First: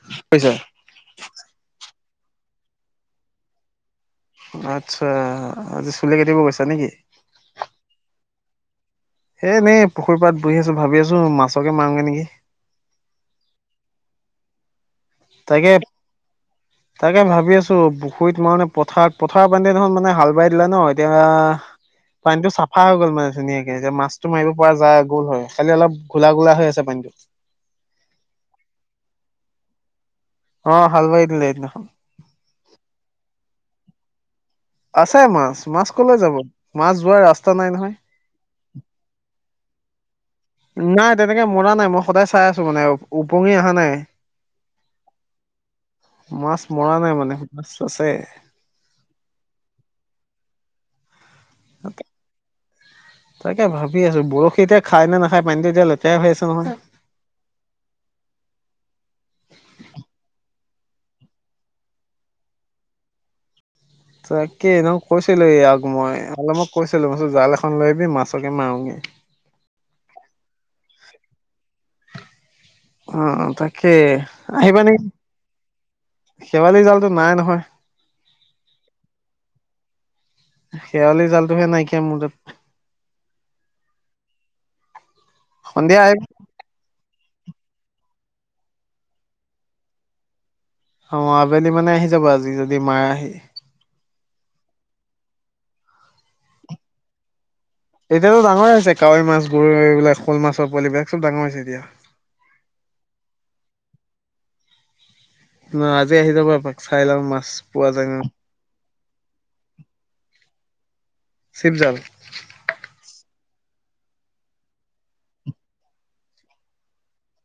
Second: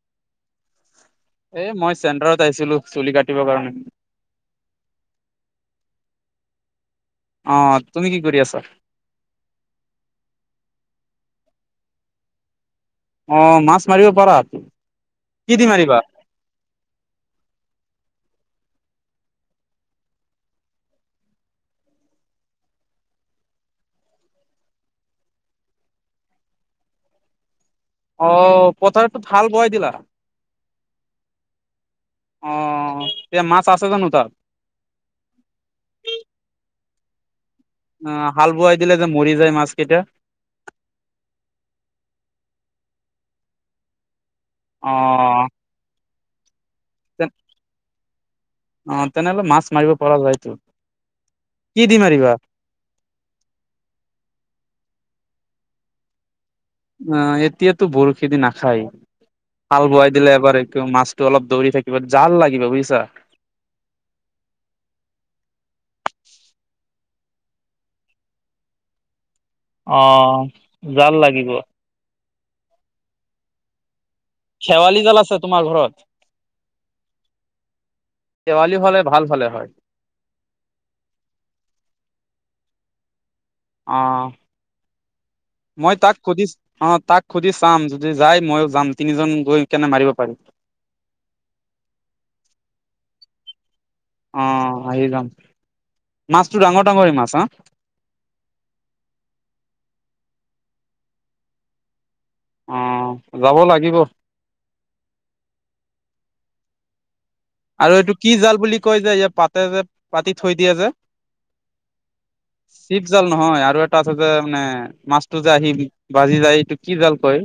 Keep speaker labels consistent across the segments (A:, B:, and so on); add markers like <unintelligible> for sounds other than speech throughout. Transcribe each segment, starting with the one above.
A: <unintelligible>
B: এ, মই চেণ্টাৰত আহিছিলোঁ, চুলি কাটিবৰ কাৰণে।
A: আচ্ছা, আজি চুলি কাটিব গৈছা নেকি?
B: অ' তুমি কি কৰি আছা?
A: হে এনে পুখুৰী পাৰত বহি আছোঁ, ভাবি আছোঁ মাছকে মাৰোগে নেকি।
B: অ', মাছ মাৰিব পাৰাতো।
A: তাকে। তাকে ভাবি আছোঁ পুখুৰীত মাৰোনে পথাৰ, পথাৰত মানে হাল বাই দিলা ন' এতিয়া পানীটো চাফা হৈ গ'ল মানে ধুনীয়াকৈ যে মাছটো মাৰিব পৰা যায় গ'ল হয়, খালি অলপ গুলা গুলা হৈ আছে পানীটো।
B: অ' পথাৰতো হাল বোৱাই দিলা?
A: অ' হাল বাই দিলে সেইদিনাখন।
B: অ' তেয়া মাছ আছে জানো তাত?
A: আছে মাছ, মাছ কলৈ যাব, মাছ যোৱাৰ ৰাস্তা নাই নহয়।
B: অ' হাল বোৱাই দিলে যে মৰি যায় মাছ কেইটা।
A: নাই তেনেকে মৰা নাই, মই সদায় চাই আছোঁ মানে ওপঙি অহা নাই।
B: অ'।
A: মাছ মৰা নাই মানে, মাছ আছে।
B: অ' তেনেহ'লে মাছ মাৰিব পৰা যায়তো। কি দি মাৰিবা?
A: তাকে ভাবি আছোঁ, বৰশী এতিয়া খাই নে নাখাই, পানীটো এতিয়া লেতেৰা হৈ আছে নহয়।
B: অ' এতিয়াতো বৰশী দি নাখায়। হাল বোৱাই দিলে এবাৰ এক মাছটো অলপ দৌৰি থাকিব, জাল লাগিব বুজিছা।
A: তাকেই <unintelligible> কৈছিলে ই আক মই অলপমক কৈছিলোঁ যে জাল এখন লৈ আহিবি মাছকে মাৰোগে।
B: অ' জাল লাগিব।
A: অ' তাকে। আহিবা
B: শেৱালি
A: নেকি?
B: জাল আছে তোমাৰ ঘৰত
A: শেৱালি জালটো নাই নহয়।
B: শেৱালি হ'লে ভাল হ'লে হয়।
A: শেৱালি জালটোহে নাইকিয়া মোৰ তাত।
B: অ' মই
A: সন্ধিয়া
B: তাক
A: আহিবি
B: সুধিছ অ' তাক সুধি চাম যদি যাই মইও যাম, তিনিজন গৈ কেনে মাৰিব পাৰিম।
A: অ' আবেলি মানে আহি যাব আজি, যদি মাৰাহি।
B: অ' আহি যাম। মাছতো ডাঙৰ ডাঙৰ মাছ হা?
A: এতিয়াতো ডাঙৰে হৈছে কাৱৈ মাছবোৰ এইবিলাক শ'ল মাছৰ পোৱালিবিলাক চব ডাঙৰ হৈছে এতিয়া।
B: অ' যাব লাগিব।
A: ন আজি আহি যাব এপাক, চাই লওঁ মাছ। পোৱা
B: আৰু
A: যায়
B: এইটো
A: নে নাই।
B: কি জাল বুলি কয় যে ইয়াত পাতে যে, পাতি থৈ দিয়ে যে?
A: চিপজাল
B: চিপ জাল নহয় আৰু এটা আছে যে মানে মাছটো যে আহি বাজি যায় এইটো কি জাল কয়?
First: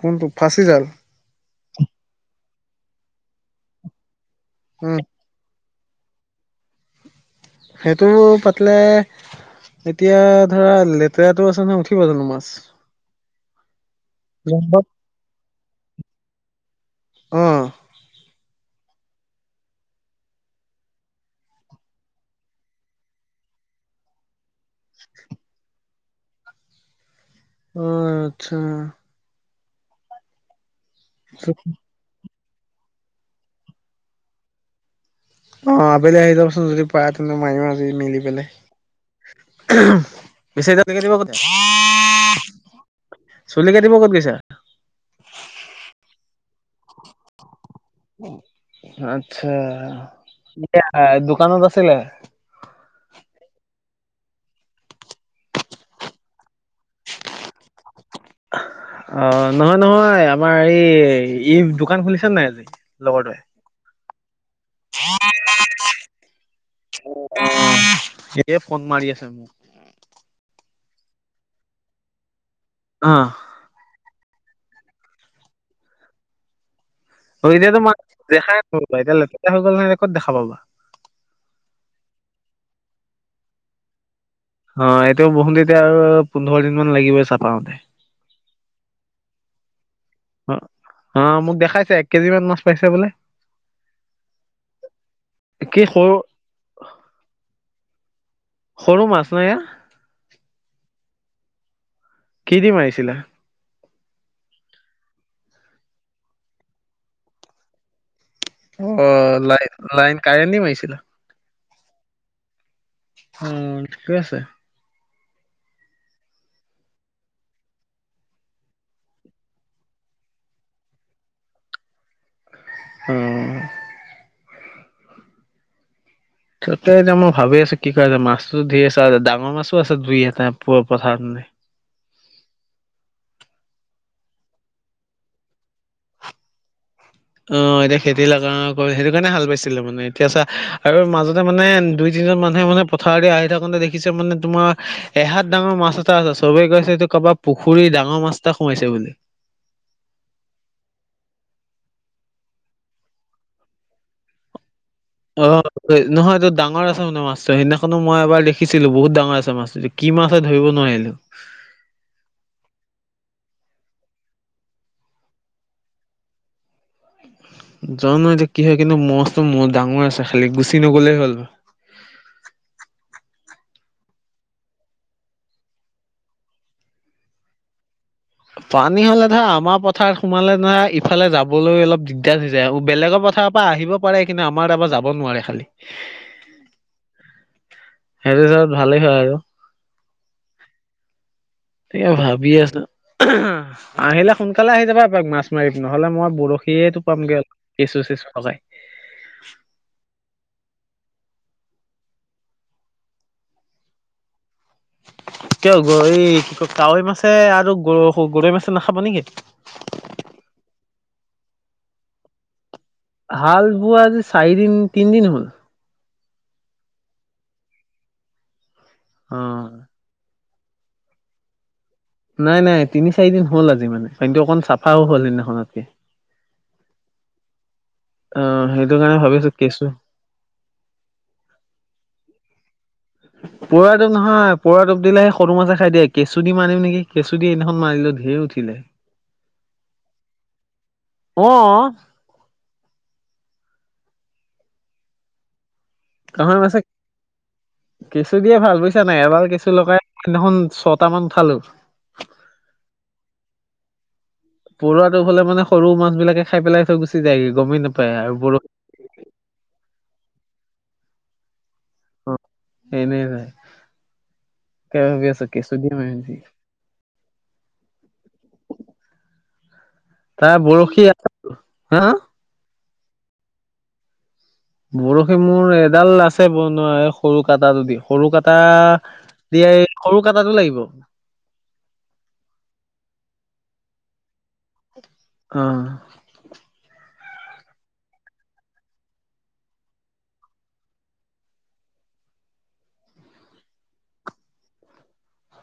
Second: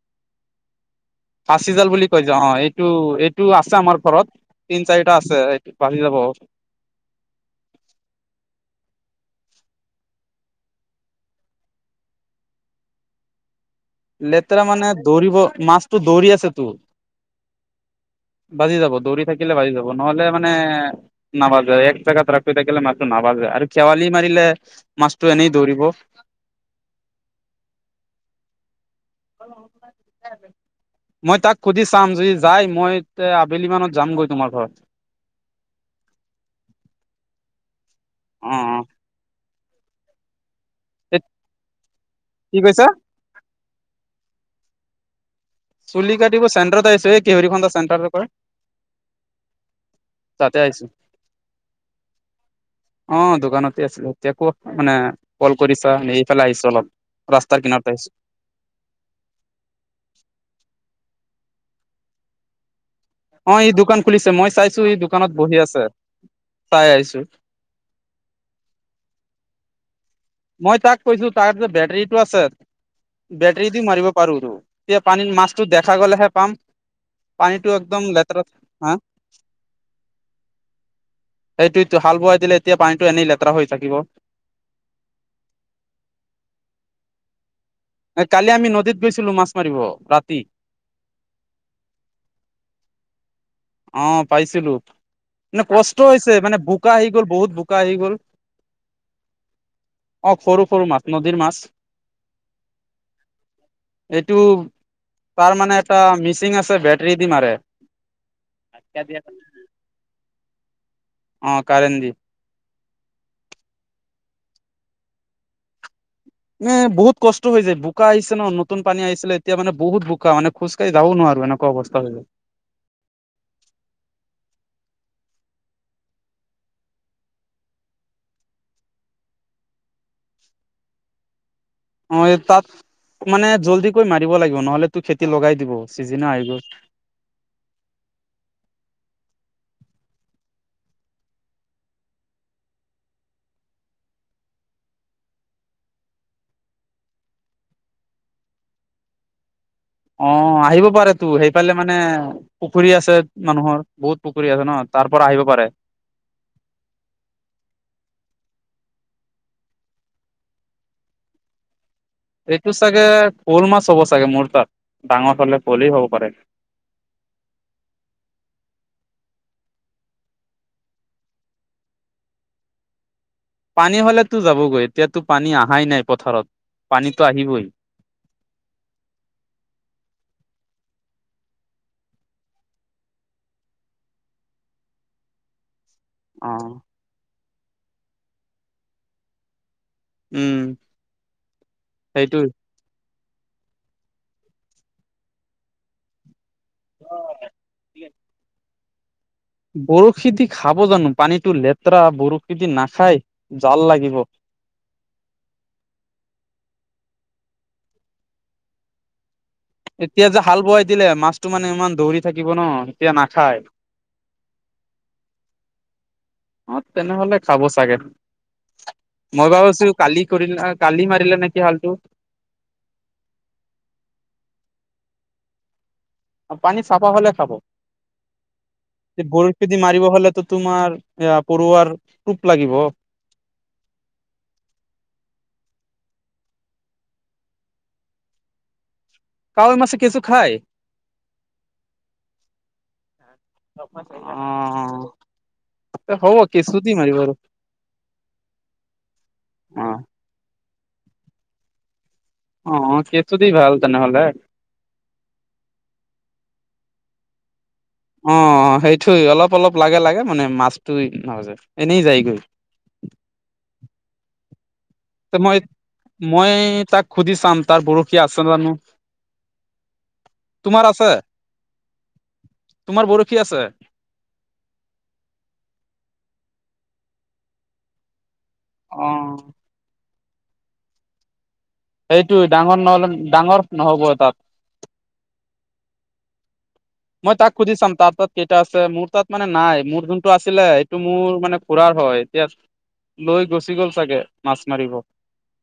A: কোনটো? ফাঁচি জাল।
B: ফাঁচি জাল বুলি কয় যে, অ' এইটো, এইটো আছে আমাৰ ঘৰত, তিন
A: উম,
B: চাৰিটা আছে। ছে এইটো পালি যাব।
A: সেইটো পাতলে এতিয়া ধৰা লেতেৰাটো আছে নহয় উঠিব জানো মাছ?
B: লেতেৰা মানে দৌৰিব, মাছটো দৌৰি আছে তো।
A: অ',
B: বাজি যাব, দৌৰি থাকিলে বাজি যাব, নহ'লে মানে নাবাজে এক জেগাত ৰাখি থাকিলে মাছটো নাবাজে আৰু খেৱালি মাৰিলে মাছটো এনেই দৌৰিব।
A: অ আচ্ছা।
B: মই তাক সুধিছ চাম যদি যাই মই আবেলি মানত যামগৈ তোমাৰ ঘৰত।
A: অ আবেলি আহি যাবচোন যদি পাৰা তেন্তে মাৰি আজি মিলি পেলাই।
B: অ অ এ কি কৈছা
A: <unintelligible> চুলি কাটিব ক'ত গৈছা?
B: চুলি কাটিব চেণ্টাৰত আহিছো এই কেউৰি <unintelligible> চেণ্টাৰত
A: আচ্ছা
B: তাতে
A: <unintelligible>
B: আহিছো
A: দোকানত আছিলে?
B: অ দোকানতে আছিলো এতিয়া ক'ত মানে কল কৰিছা এইফালে আহিছো অলপ। ৰাস্তাৰ কিনাৰত আহিছো।
A: অ নহয় নহয় আমাৰ এই ই দোকান খুলিছে নে নাই আজি? লগৰটোৱে।
B: অ ই দোকান খুলিছে, মই চাইছো ই দোকানত বহি আছে, চাই আহিছো।
A: অ সেয়ে ফোন মাৰি আছে মোক।
B: মই তাক কৈছো তাৰ যে বেটৰীটো আছে
A: অ।
B: বেটেৰী দি মাৰিব পাৰোতো, এতিয়া পানীৰ মাছটো দেখা গ'লেহে পাম। পানীটো
A: এতিয়াতো মানে
B: একদম লেতেৰা
A: দেখাই
B: হা
A: নাপাবা এতিয়া লেতেৰা হৈ গ'ল নহয় ক'ত দেখা পাবা।
B: সেইটোটো হাল বোৱাই দিলে এতিয়া পানীটো এনেই লেতেৰা হৈ থাকিব।
A: অ এতিয়াও বৰষুণ দিলে এতিয়া আৰু পোন্ধৰ দিন মান লাগিবই চাফা হওঁতে।
B: কালি আমি নদীত গৈছিলো মাছ মাৰিব ৰাতি।
A: অ অ মোক দেখাইছে এক কেজি মান মাছ পাইছে বোলে।
B: অ পাইছিলো, মানে
A: কি
B: কষ্ট
A: সৰু
B: হৈছে মানে বোকা আহি গ'ল বহুত বোকা আহি গ'ল।
A: সৰু মাছ ন সেয়া?
B: অ সৰু সৰু মাছ, নদীৰ মাছ।
A: কি দি মাৰিছিলা?
B: এইটো তাৰ মানে এটা মিচিং আছে বেটৰী দি মাৰে।
A: অ লাই লাইন কাৰেণ্ট দি মাৰিছিলা?
B: অ কাৰেণ্ট দি।
A: অ ঠিকে আছে।
B: এ বহুত কষ্ট হৈ যায়, বোকা আহিছে ন নতুন পানী আহিছিলে এতিয়া মানে বহুত বোকা মানে খোজকাঢ়ি যাব নোৱাৰো এনেকুৱা অৱস্থা হৈ গ'ল।
A: উম ততে এতিয়া মই ভাবি আছো কি কৰা যায় মাছতো ঢেৰ আছে, ডাঙৰ মাছো আছে দুই এটা প-পথাৰত মানে।
B: অ এই তাত মানে জলদি কৈ মাৰিব লাগিব নহ'লে তোৰ খেতি লগাই দিব ছিজনও আহি গ'ল।
A: অ এতিয়া খেতি লগা সেইটো কাৰণে হাল বাইছিলে মানে, এতিয়া চা আৰু মাজতে মানে দুই তিনিজন মানুহে মানে পথাৰদি আহি থাকোতে দেখিছে মানে তোমাৰ এহাত ডাঙৰ মাছ এটা আছে, চবে কৈছে এইটো কাৰোবা পুখুৰীৰ ডাঙৰ মাছ এটা সোমাইছে বুলি।
B: অ আহিব পাৰেতো, সেইফালে মানে পুখুৰী আছে মানুহৰ বহুত পুখুৰী আছে ন'। তাৰ পৰা আহিব
A: অহ।
B: পাৰে।
A: নহয়, এইটো ডাঙৰ আছে মানে মাছটো, সেইদিনাখনো মই এবাৰ দেখিছিলোঁ বহুত ডাঙৰ আছে মাছটো এতিয়া কি মাছ হয় ধৰিব নোৱাৰিলোঁ।
B: এইটো চাগে শ'ল মাছ হ'ব চাগে মোৰ তাত, ডাঙৰ হ'লে বৰলি হ'ব পাৰে।
A: জানো এতিয়া কি হয় কিন্তু মাছটো ডাঙৰ আছে খালি গুচি নগলেই হ'ল।
B: পানী হ'লেতো যাবগৈ, এতিয়াতো পানী আহাই নাই পথাৰত, পানীতো আহিবয়।
A: পানী হ'লে ধৰা আমাৰ পথাৰত সোমালে ধৰা ইফালে যাবলৈ অলপ দিগদাৰ হৈ যায়, বেলেগৰ পথাৰত পৰা আহিব পাৰা নাই কিন্তু আমাৰ তাৰপৰা যাব নোৱাৰে খালি।
B: অহ।
A: সেইটোতো ভালেই হয় আৰু।
B: উম।
A: এ
B: সেইটোৱে।
A: ভাবি আছো, <unintelligible> আহিলে সোনকালে আহি যাবা এপাক মাছ মাৰিব, নহ'লে মই বৰশী সেইটো পামগে কেঁচু-চেঁচু লগাই।
B: বৰশী দি খাব জানো, পানীটো লেতেৰা বৰশী দি নাখায়, জাল লাগিব।
A: কিয় গ' এই কাৱৈ মাছে আৰু গ-গৰৈ মাছে নাখাব নেকি?
B: এতিয়া যে হাল বোৱাই দিলে, মাছটো মানে ইমান দৌৰি থাকিব ন'। এতিয়া নাখায়।
A: হাল বোৱা আজি চাৰিদিন, তিনদিন হ'ল।
B: অহ, তেনেহ'লে খাব চাগে,
A: অ
B: মই ভাবিছোঁ কালি কৰিল নহয়, কালি মাৰিলে নেকি হালটো।
A: নাই, নাই, তিনি চাৰি দিন হ'ল আজি মানে পানীটো অকণ চাফাও হ'ল সেইদিনাখনতকে।
B: পানী চাফা হ'লে খাব,
A: অ সেইটো কাৰণে ভাবিছো
B: বৰশী দি
A: কেঁচু
B: মাৰিব হ'লেতো তোমাৰ এয়া পৰুৱাৰ টোপ লাগিব।
A: <unintelligible> পৰুৱা টোপ নহয়, পৰুৱাৰ টোপ দিলে সৰু মাজে খায় দিয়ে, কেঁচু দি মাৰিম নেকি, কেঁচু দি সেইদিনাখন মাৰিলে ঢেৰ উঠিলে। <unintelligible>
B: কাৱৈ মাছে কেচু খায়?
A: অ
B: অহ
A: কাবৈ মাছে,
B: আৰু
A: ৎ কেঁচু দিয়ে ভাল বুজিছানে নাই। এবাৰ কেঁচু
B: অ
A: লগাই সেইদিনাখন ছটা মান উঠালো।
B: অহ, কেচু দি ভাল তেনেহ'লে।
A: পৰুৱাটো হ'লে মানে সৰু মাছবিলাকে খায় পেলাই থৈ গুচি যায়গৈ গমেই নাপায়। আৰু বৰশী
B: অহ, সেইটোই অলপ-অলপ লাগে-লাগে মানে মাছটো এ নাবাজে, এনেই
A: অ
B: যায়গৈ।
A: এনেই যায়। কি ভাবি আছ কেচু দি মাৰিম কি।
B: <unintelligible> তাত সুধি চাম তাৰ বৰষী আছে জানোঁ।
A: তাৰ বৰশী
B: আছে
A: আ। <unintelligible> হা!
B: তোমাৰ বৰশী আছে?
A: বৰশী মোৰ এডাল আছে বনোৱা, এই সৰু কাটাটো দি। সৰু কাটা,
B: অ
A: দিয়ে সৰু কাটাটো লাগিব।
B: সেইটোৱে ডাঙৰ নহ'লে, ডাঙৰ নহ'ব তাত।
A: অহ।
B: মই তাক সুধি চাম, তাৰ তাত কেইটা আছে। মোৰ তাত মানে নাই, মোৰ যোনটো আছিলে। সেইটো মোৰ মানে খুৰাৰ হয়। এতিয়া লৈ গুচি গ'ল চাগে, মাছ মাৰিব।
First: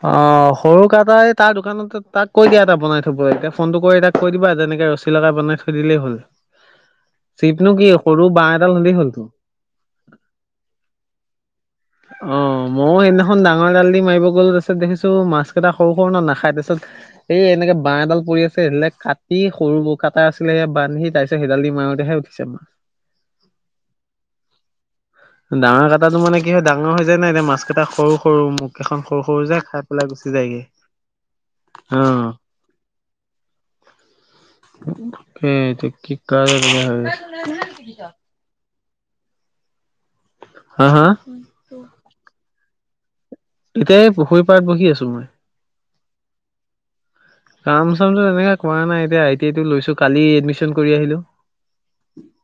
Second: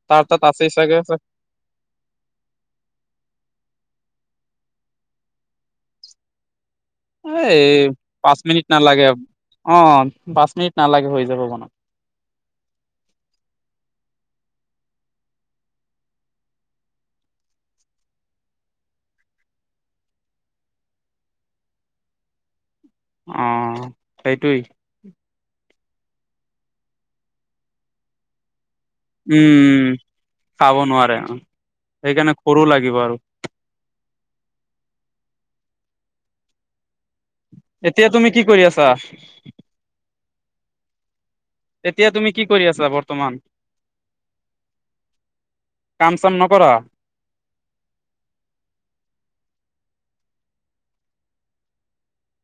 B: তাৰ তাত
A: অহ',
B: আছেই
A: সৰু
B: চাগে
A: কাটাই তাৰ দোকানত গৈ, তাক কৈ দিয়া এটা বনাই থবলৈ। এতিয়া ফোনটো কৰি তাক কৈ দিবা যে, এনেকে ৰছী লগা বনাই থৈ দিলেই হ'ল। <unintelligible>
B: এই,
A: কি সৰু
B: পাঁচ
A: বাঁহ
B: মিনিট
A: এডাল হ'লেই
B: নালাগে
A: হ'লতো
B: অ' পাঁচ মিনিট নালাগে হৈ যাব বনত
A: অ', মইয়ো সেইদিনাখন ডাঙৰ এডাল দি মাৰিব গ'লো তাৰপিছত দেখিছোঁ মাছ কেইটা সৰু সৰু ন নাখায় তাৰপিছত এই এনেকে বাঁহ এডাল পৰি আছে, সেই ডালেৰে কাটি সৰু- সৰু কাটা আছিলে সেয়া বান্ধি সেইডাল দি মাৰোতেহে উঠিছে মাছ।
B: অ', সেইটোৱেই,
A: ডাঙৰ কাটাটো মানে কি হয় ডাঙৰ হৈ যায় নাই। এতিয়া মাছ কেইটা সৰু -সৰু মুখ কেইখন সৰু সৰু যে খাই
B: উম'
A: পেলাই গুচি যায়গে।
B: খাব নোৱাৰে অহ
A: অ',
B: সেইকাৰণে সৰু লাগিব আৰু
A: এইটো কি কাজ <unintelligible>
B: এতিয়া তুমি কি কৰি আছা?
A: হা, হা,
B: এতিয়া তুমি কি কৰি আছা? বৰ্তমান,
A: তাকে এই পুখুৰী পাৰত বহি আছোঁ মই
B: কাম চাম নকৰ?
A: কাম চামটো এনেকে, কৰা নাই এতিয়া আই টি আই টো লৈছোঁ কালি এডমিশ্যন কৰি আহিলো।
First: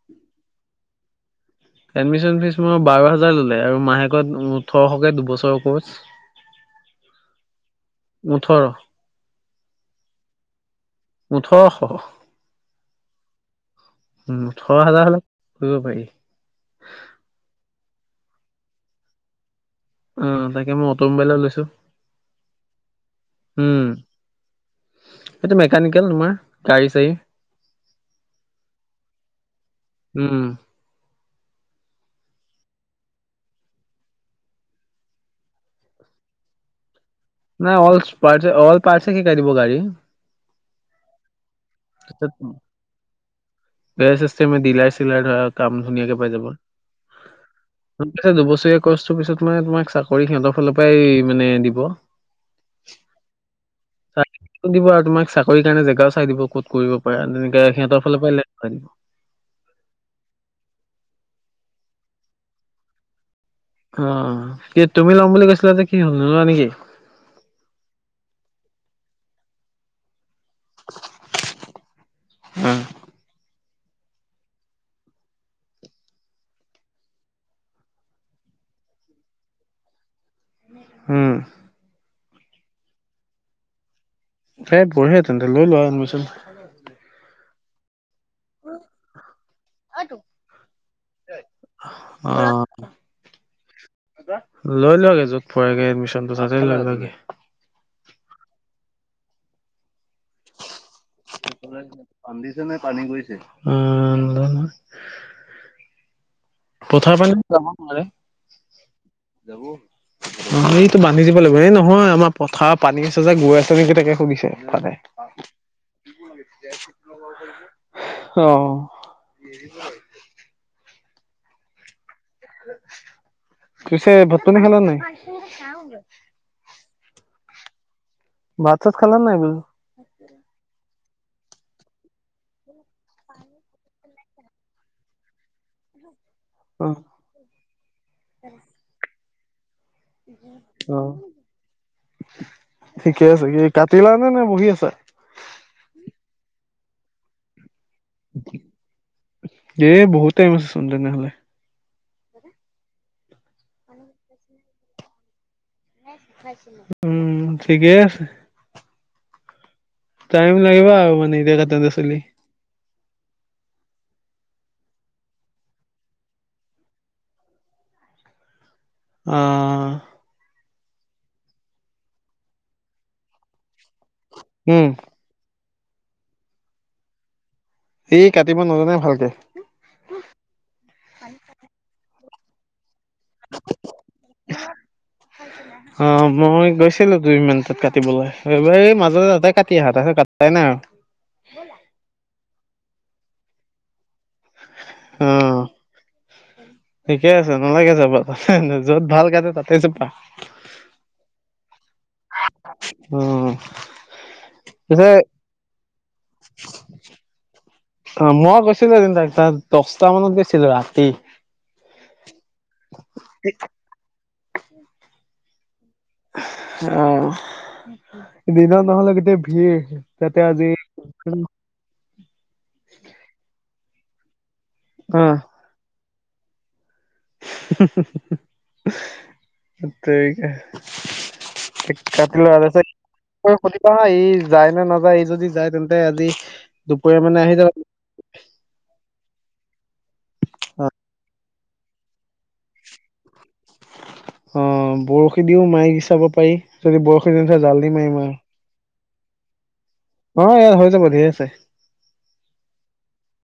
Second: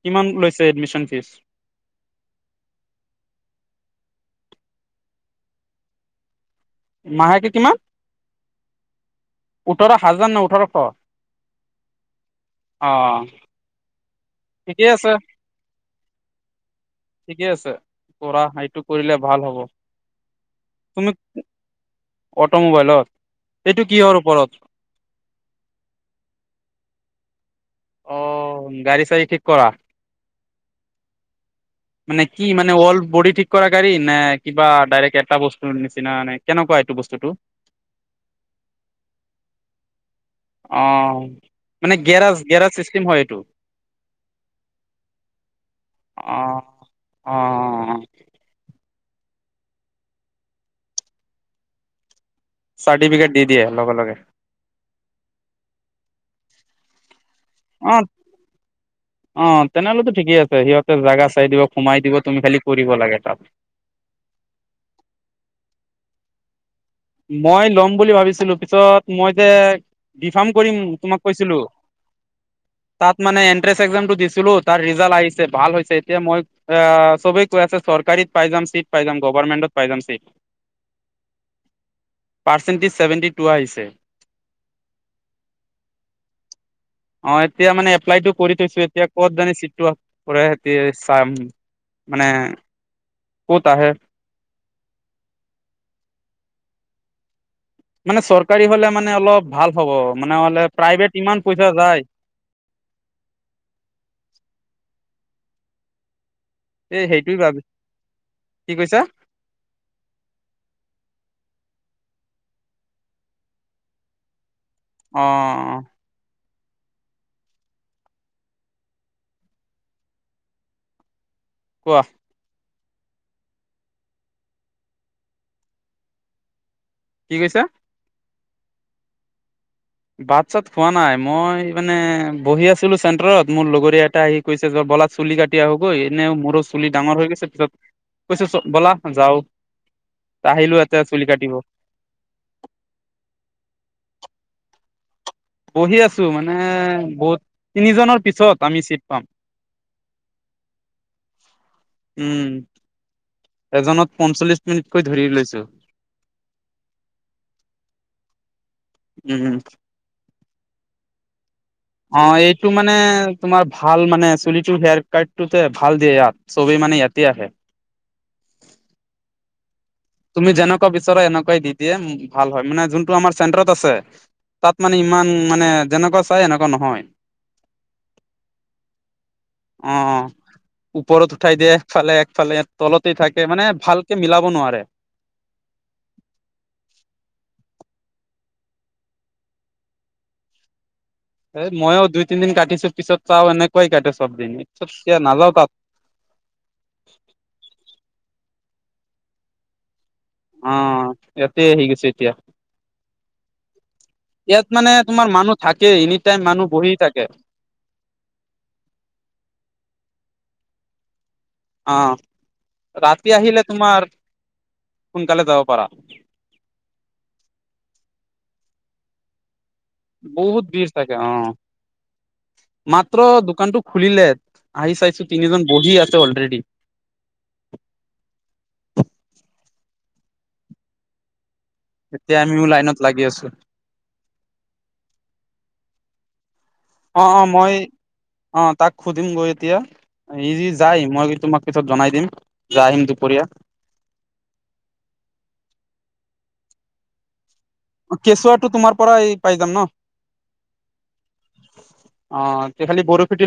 B: কিমান লৈছে এডমিশ্যন ফীজ?
A: এডমিশ্যন ফীজ তোমাৰ বাৰ হাজাৰ ললে আৰু মাহেকত ওঠৰশকে দুবছৰৰ কোৰ্চ <inaudible>
B: মাহেকে কিমান? ওঠৰ হাজাৰ ন ওঠৰশ,
A: ওঠৰশ,
B: অ',
A: উম', ওঠৰ
B: ঠিকেই আছে
A: হাজাৰ হলে কৰিব পাৰি?
B: ঠিকে আছে, কৰা এইটো কৰিলে ভাল হ'ব।
A: অ', তাকে মই
B: তুমি,
A: অট'মোবাইলত লৈছো
B: অটোমোবাইলত।
A: উম,
B: এইটো কিহৰ ওপৰত?
A: এইটো মেকানিকেল তোমাৰ গাড়ী -চাড়ী,
B: অ', গাড়ী- চাড়ী ঠিক কৰা?
A: উম
B: মানে, কি মানে অল বডি ঠিক কৰাৰ গাড়ী নে? কিবা ডাইৰেক্ট এটা বস্তুৰ নিচিনা নে? কেনেকুৱা এইটো বস্তুটো?
A: মানে অলছ, পাৰ্চ অল পাৰ্চে শিকাই দিব গাড়ীৰ।
B: অ মানে গেৰাজ গেৰাজ চিষ্টেম হয় এইটো
A: গেৰেজ চিষ্টেম দিলাৰে চিলাৰে ধৰা কাম ধুনীয়াকে পাই
B: অ
A: যাবা
B: অ
A: আচ্ছা দুবছৰীয়া কৰ্ছটোৰ পিছত মানে তোমাক চাকৰি সিহঁতৰ ফালৰ পৰাই মানে দিব
B: চাৰ্টিফিকেট দি দিয়ে লগে লগে
A: কত দিব আৰু তোমাক চাকৰি কাৰণে জেগাও চাই দিব ক'ত কৰিব পাৰো তেনেকে
B: অ
A: সিহঁতৰ ফালৰ পৰাই কৰাই দিব।
B: অ তেনেহ'লেতো ঠিকে আছে সিহঁতে জোগা চাই দিব সোমাই দিব তুমি খালি কৰিব লাগে কাম
A: অ কি তুমি ল'ম বুলি কৈছিলা যে কি হ'ল নোলোৱা নেকি
B: মই ল'ম বুলি ভাবিছিলো পিছত মই এতিয়া বি ফাৰ্ম কৰিম তোমাক কৈছিলো
A: অ,
B: তাত মানে এন্ট্ৰেন্স একজামটো দিছিলো তাৰ ৰিজাল্ট আহিছে ভাল হৈছে এতিয়া মই অ চবেই কৈ আছে চৰকাৰীত পাই যাম চিট পাই যাম গভাৰমেন্টত পাই যাম seat
A: home
B: percentage seventy two আহিছে
A: সেই বঢ়িয়া তেন্তে লৈ লোৱা এডমিশ্যন <unintelligible>
B: অঁ! এতিয়া মানে এপ্লাইটো কৰি থৈছোঁ এতিয়া ক'ত জানি চি <unintelligible> কৰে সিহঁতি চাম মানে
A: হয় <unintelligible>
B: ক'ত আহে?
A: লৈ ল‌ওক য'ত <unintelligible> এডমিশনটো তাতে লৈ লোৱাগে।
B: মানে চৰকাৰী হ'লে মানে অলপ ভাল হ'ব মানে হ'লে প্ৰাইভেট কিমান পইচা যায়
A: <unintelligible> বান্ধিছে নে পানী গৈছে? উম।
B: এই
A: পথাৰ পানী
B: সেইটোৱে ভাবি
A: যাব পাৰে।
B: কি কৈছা
A: অঁ! এইটো বান্ধি দিব লাগিব। এই নহয় আমাৰ পথাৰ পানী আছে যে গৈ আছে নেকি তাকে সুধিছে তালে।
B: অ
A: <unintelligible> অঁ। <inaudible>
B: কোৱা?
A: পিছে ভাত-পানী খালা নাই? চাওঁ <unintelligible>
B: কি কৈছা?
A: ভাত-চাত খালা নাই বোলো?
B: ভাত-চাত খোৱা নাই। মই মানে বহি আছিলোঁ চেন্টাৰত মোৰ লগৰীয়া এটা আহি কৈছে যোৱা বলা চুলি কাটি আহোঁগৈ এনেই মোৰো
A: অ
B: চুলি ডাঙৰ হৈ গৈছে পিছত কৈছে চ ব'লা যাওঁ। আহিলো ইয়াতে
A: অঁ!
B: চুলি কাটিব
A: ঠিকে আছে। কি কাটিলা নে নে বহি আছা?
B: বহি আছোঁ মানে বহুত তিনি জনৰ পিছত আমি চিট পাম।
A: এ বহুত টাইম আছে চোন তেনেহ'লে।
B: উম! এজনত পঞ্চল্লিছ মিনিটকৈ ধৰি লৈছোঁ।
A: <unintelligible> উম! ঠিকেই আছে।
B: উম-উম।
A: টাইম লাগিব আৰু মানে এতিয়া তাতেটো।
B: অঁ! এইটো মানে তোমাৰ ভাল মানে চুলিটো হেয়াৰ কাটটো যে ভাল দিয়ে ইয়াত। চবেই মানে ইয়াতে আহে।
A: অঁ!
B: তুমি যেনেকুৱা বিচৰা এনেকুৱাই দি দিয়ে। ভাল হয় মানে যোনটো আমাৰ চেণ্টাৰত আছে। তাত
A: উম
B: মানে ইমান মানে যেনেকুৱা চাই এনেকুৱা নহয়।
A: সি কাটিব নাজানে ভালকে।
B: অঁ-অঁ! ওপৰত উঠাই দিয়ে একফালে-একফালে। তলতে থাকে মানে ভালকে মিলাব নোৱাৰে।
A: হয়। <unintelligible> অঁ! মই গৈছিলোঁ দুই মান তাত কাটিবলে। এইবাৰে মাজতে তাতে কাটি আহা তাৰপিছত কাটাই নাই আৰু।
B: এ ময়ো দুই, তিনদিন কাটিছো পিছত চাওঁ এনেকুৱাই কাটে চবদিন পিছত নাযাওঁ
A: অ।
B: তাত।
A: ঠিকে আছে নালাগে যাব তাত। য'ত ভাল কাটে তাতে যাবা।
B: অঁ! এইয়াতে আহি গৈছোঁ এতিয়া।
A: উম।
B: ইয়াত মানে তোমাৰ মানুহ থাকেই এনি টাইম মানুহ বহি থাকে।
A: অঁ! মই গৈছিলোঁ এদিন তাত দহটা মানত গৈছিলোঁ ৰাতি।
B: অঁ! ৰাতি আহিলে তোমাৰ সোনকালে যাব পাৰা।
A: <unintelligible> অঁ! দিনত নহ'লে গোটেই ভিৰ। তাতে
B: বহুত
A: আজি
B: ভিৰ থাকে অ', মাত্ৰ দোকানটো খুলিলে। আহি
A: অ
B: চাইছো তিনিজন বহি আছে অলৰেডি।
A: <unintelligible> কাটি
B: এতিয়া আমিও
A: লোৱা,
B: লাইনত লাগি আছো
A: সুধিবা হা যায় নে নাযায় ই যদি যায় তেন্তে আজি দুপৰীয়া
B: অ',
A: মানে
B: অ',
A: আহি যাব
B: মই অ', তাক সুধিম গৈ এতিয়া। ই যদি যাই মই তোমাক পিছত জনাই দিম, যে আহিম দুপৰীয়া।
A: অ', বৰশী দিও মাৰি চাব পাৰি যদি বৰশী নুঠে জাল দি মাৰিম আৰু
B: কেঁচুৱাটো তোমাৰ পৰা এই পাই যাম ন'?
A: অ', এ হৈ যাব ধেৰ আছে।
B: অ', তই খালি বৰশীটো